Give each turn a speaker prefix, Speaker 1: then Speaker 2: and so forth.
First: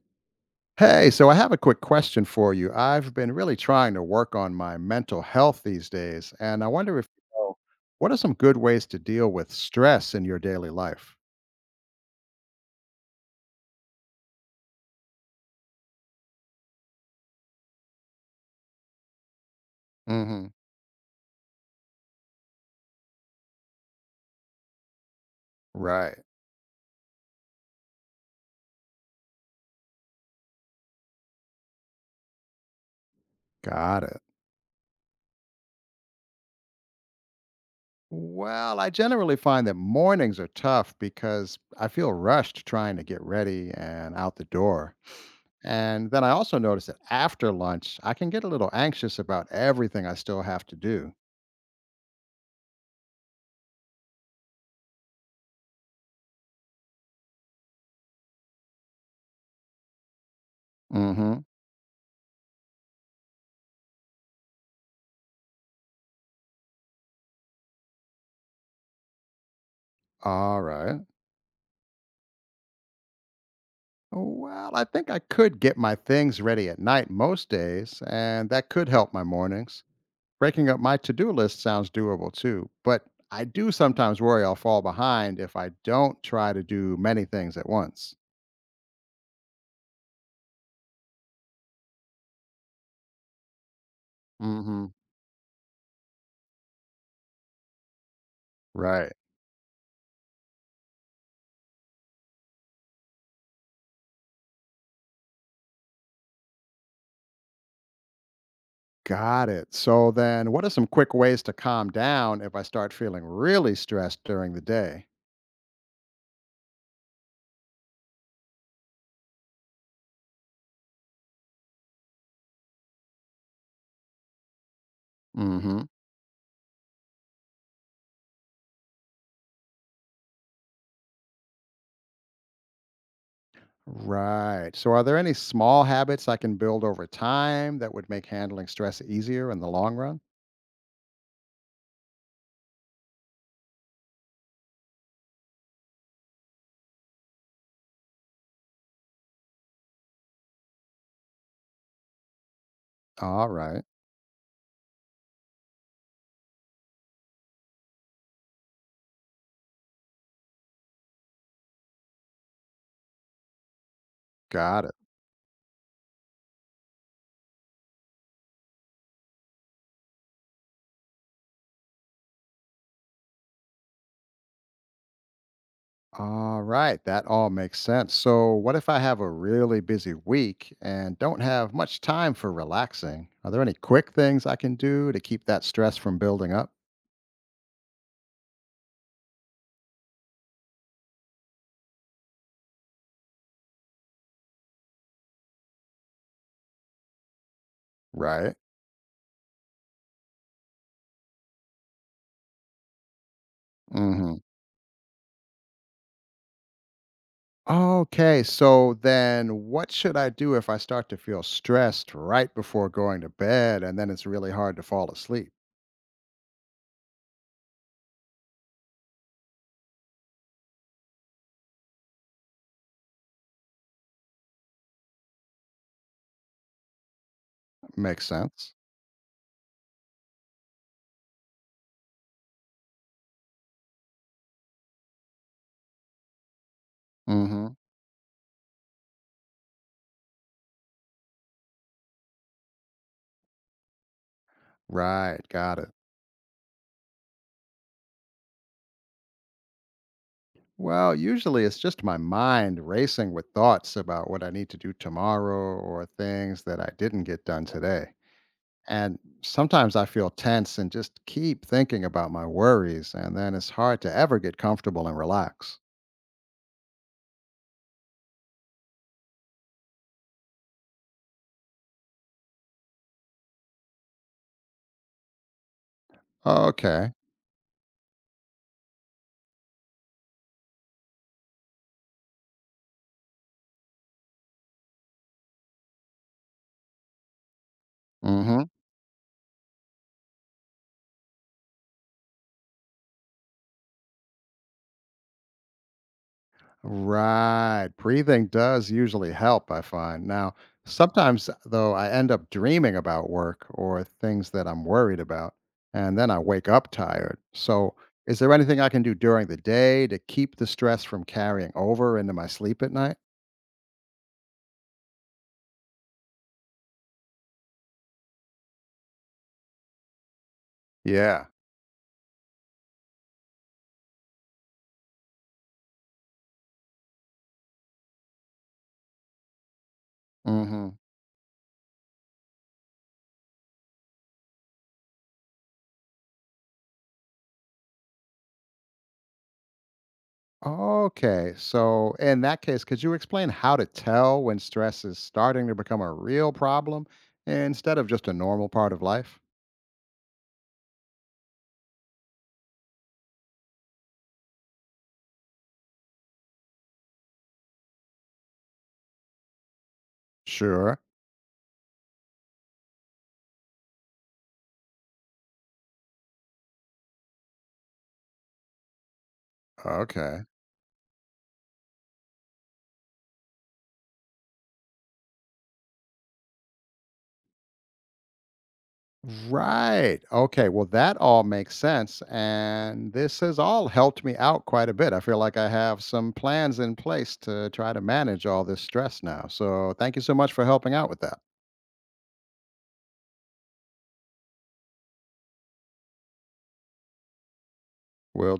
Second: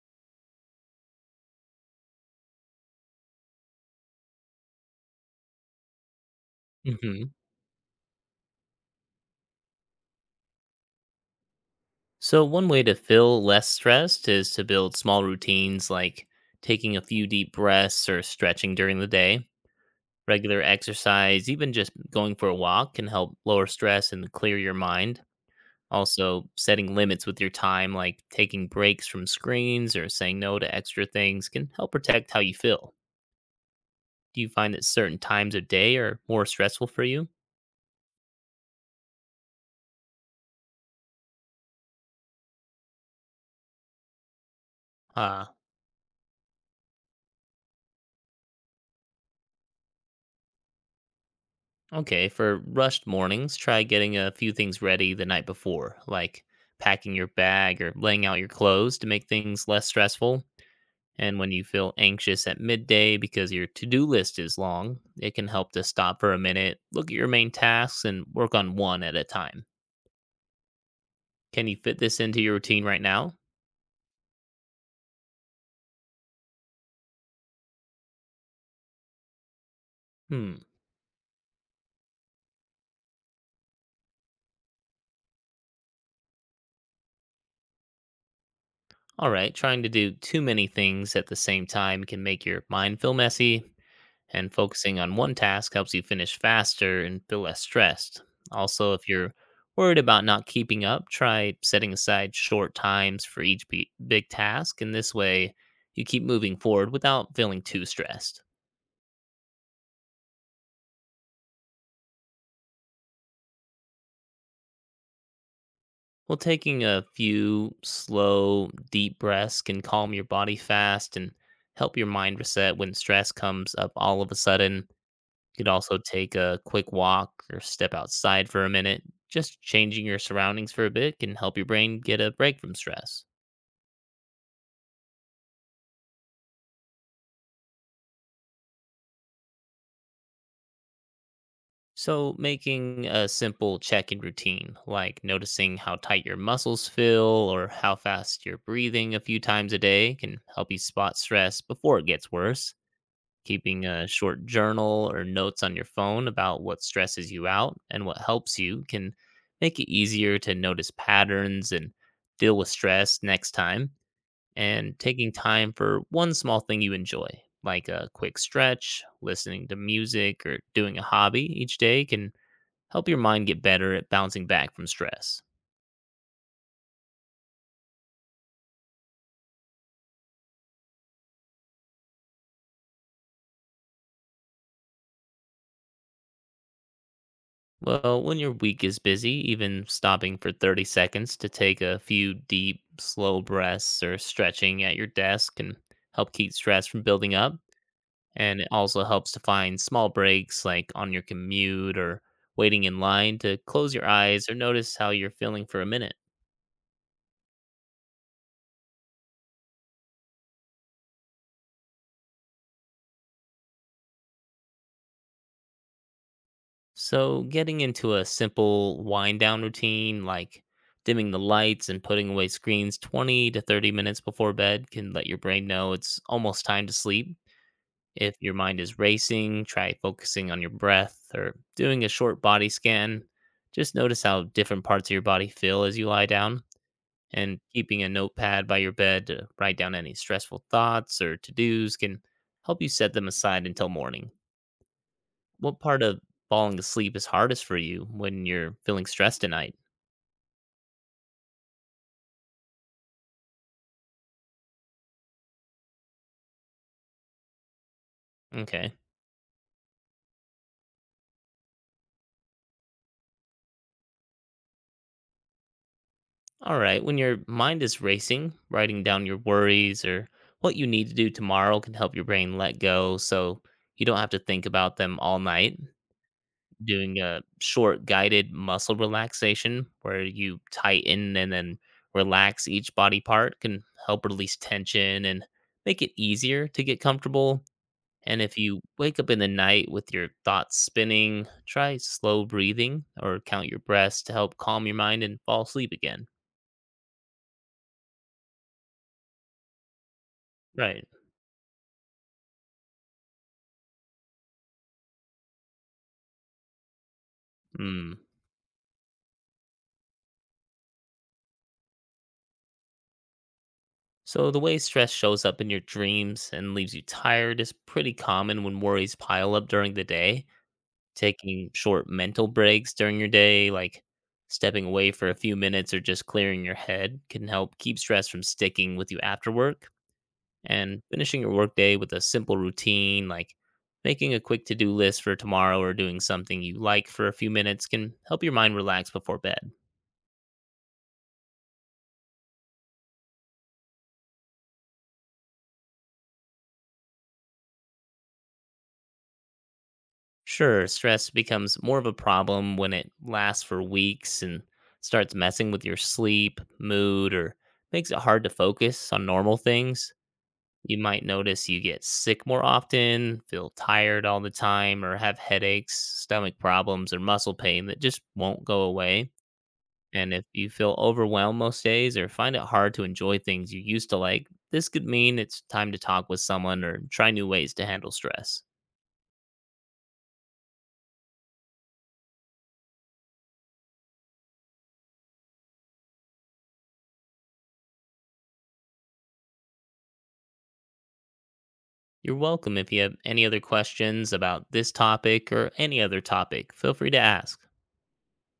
Speaker 1: Hey, so I have a quick question for you. I've been really trying to work on my mental health these days, and I wonder if you
Speaker 2: Hmm.
Speaker 1: know what are some good ways to deal with stress in your daily life?
Speaker 2: So, one way to feel less stressed is to build small routines like taking a few deep breaths or stretching during the day.
Speaker 1: Hmm.
Speaker 2: Regular exercise, even just going for a walk, can help lower stress and clear your mind.
Speaker 1: Right.
Speaker 2: Also, setting limits with your time, like taking breaks from screens or saying no to extra things, can help protect how you feel.
Speaker 1: Got it.
Speaker 2: Do you find that certain times of day are more stressful for you?
Speaker 1: Well, I generally find that mornings are tough because I feel rushed trying to get ready and out the door.
Speaker 2: Uh,
Speaker 1: And then I also notice that after lunch, I can get a little anxious about everything I still have to do.
Speaker 2: Okay, for rushed mornings, try getting a few things ready the night before, like packing your bag or laying out your clothes to make things less stressful. And
Speaker 1: Mm-hmm.
Speaker 2: when you feel anxious at midday because your to do list is long, it can help to stop for a minute, look at your main tasks, and work on one at a time.
Speaker 1: All right.
Speaker 2: Can you fit this into your routine right now?
Speaker 1: Well, I think I could get my things ready at night most days, and that could help my mornings.
Speaker 2: Hmm.
Speaker 1: Breaking up my to do list sounds doable too, but I do sometimes worry I'll fall behind if I don't try to do many things at once.
Speaker 2: All right, trying to do too many things at the same time can make your mind feel messy, and
Speaker 1: Hmm.
Speaker 2: focusing on one task helps you finish faster and feel less stressed. Also, if
Speaker 1: Right.
Speaker 2: you're worried about not keeping up, try setting aside short times for each big task, and this way you keep moving forward without feeling too stressed.
Speaker 1: Got it. So then, what are some quick ways to calm down if I start feeling really stressed during the day?
Speaker 2: Well, taking a few slow, deep breaths can calm your body fast and help your mind reset when stress comes up all of a sudden. You could
Speaker 1: Hmm.
Speaker 2: also take a quick walk or step outside for a minute. Just changing your surroundings for a bit can help your brain get a break from stress.
Speaker 1: Right. So, are there any small habits I can build over time that would make handling stress easier in the long run?
Speaker 2: So, making a simple check in routine, like noticing how tight your muscles feel or how fast you're breathing a few times a day, can help you spot stress before it gets worse.
Speaker 1: All
Speaker 2: Keeping
Speaker 1: right.
Speaker 2: a short journal or notes on your phone about what stresses you out and what helps you can make it easier to notice patterns and deal with stress next time.
Speaker 1: Got it.
Speaker 2: And taking time for one small thing you enjoy, like a quick stretch, listening to music, or doing a hobby each day can help your mind get better at bouncing back from stress.
Speaker 1: All right. That all makes sense. So, what if I have a really busy week and don't have much time for relaxing? Are there any quick things I can do to keep that stress from building up?
Speaker 2: Well, when your week is busy, even stopping for 30 seconds to take a few deep, slow breaths or stretching at your desk can help keep stress from building up.
Speaker 1: Right.
Speaker 2: And it also helps to find small breaks like on your commute or waiting in line to close your
Speaker 1: Hmm.
Speaker 2: eyes or notice how you're feeling for a minute.
Speaker 1: Okay. So, then what should I do if I start to feel stressed right before going to bed and then it's really hard to fall asleep?
Speaker 2: So, getting into a simple wind down routine like dimming the lights and putting away screens 20 to 30 minutes before bed can let your brain know it's almost time to sleep.
Speaker 1: Makes
Speaker 2: If your
Speaker 1: sense.
Speaker 2: mind is racing, try focusing on your breath or doing a short body scan. Just notice how different parts of your body feel as you lie down. And
Speaker 1: Hmm.
Speaker 2: keeping a notepad by your bed to write down any stressful thoughts or to dos can help you set them aside until morning.
Speaker 1: Right. Got
Speaker 2: What
Speaker 1: it.
Speaker 2: part of falling asleep is hardest for you when you're feeling stressed at night?
Speaker 1: Well, usually it's just my mind racing with thoughts about what I need to do tomorrow or things that I didn't get done today.
Speaker 2: Okay.
Speaker 1: And sometimes I feel tense and just keep thinking about my worries, and then it's hard to ever get comfortable and relax.
Speaker 2: All right. When your mind is racing, writing down your worries or what you need to do tomorrow can help your brain let go so you don't have to think about them all night.
Speaker 1: Okay.
Speaker 2: Doing a short guided muscle relaxation where you tighten and then relax each body part can help release tension and make it easier to get comfortable. And
Speaker 1: Mm
Speaker 2: if
Speaker 1: hmm.
Speaker 2: you wake up in the night with your thoughts spinning, try slow breathing or count your breaths to help calm your mind and fall asleep again.
Speaker 1: Right. Breathing does usually help, I find. Now,
Speaker 2: Right.
Speaker 1: sometimes, though, I end up dreaming about work or things that I'm worried about, and then I wake up tired. So,
Speaker 2: Hmm.
Speaker 1: is there anything I can do during the day to keep the stress from carrying over into my sleep at night?
Speaker 2: So, the way stress shows up in your dreams and leaves you tired is pretty common when worries pile up during the day.
Speaker 1: Yeah.
Speaker 2: Taking short mental breaks during your day, like stepping away for a few minutes or just clearing your head, can help keep stress from sticking with you after work.
Speaker 1: Hmm.
Speaker 2: And finishing your workday with a simple routine like making a quick to-do list for tomorrow or doing something you like for a few minutes can help your mind relax before bed.
Speaker 1: Okay. So, in that case, could you explain how to tell when stress is starting to become a real problem instead of just a normal part of life?
Speaker 2: Sure, stress becomes more of a problem when it lasts for weeks and starts messing with your sleep, mood, or makes it hard to focus on normal things. You
Speaker 1: Sure.
Speaker 2: might notice you get sick more often, feel tired all the time, or have headaches, stomach problems, or muscle pain that just won't go away. And
Speaker 1: Okay.
Speaker 2: if you feel overwhelmed most days or find it hard to enjoy things you used to like, this could mean it's time to talk with someone or try new ways to handle stress.
Speaker 1: Right. Okay. Well, that all makes sense. And this has all helped me out quite a bit. I feel like I have some plans in place to try to manage all this stress now. So, thank you so much for helping out with that.
Speaker 2: You're welcome. If you have any other questions about this topic or any other topic, feel free to ask.
Speaker 1: We'll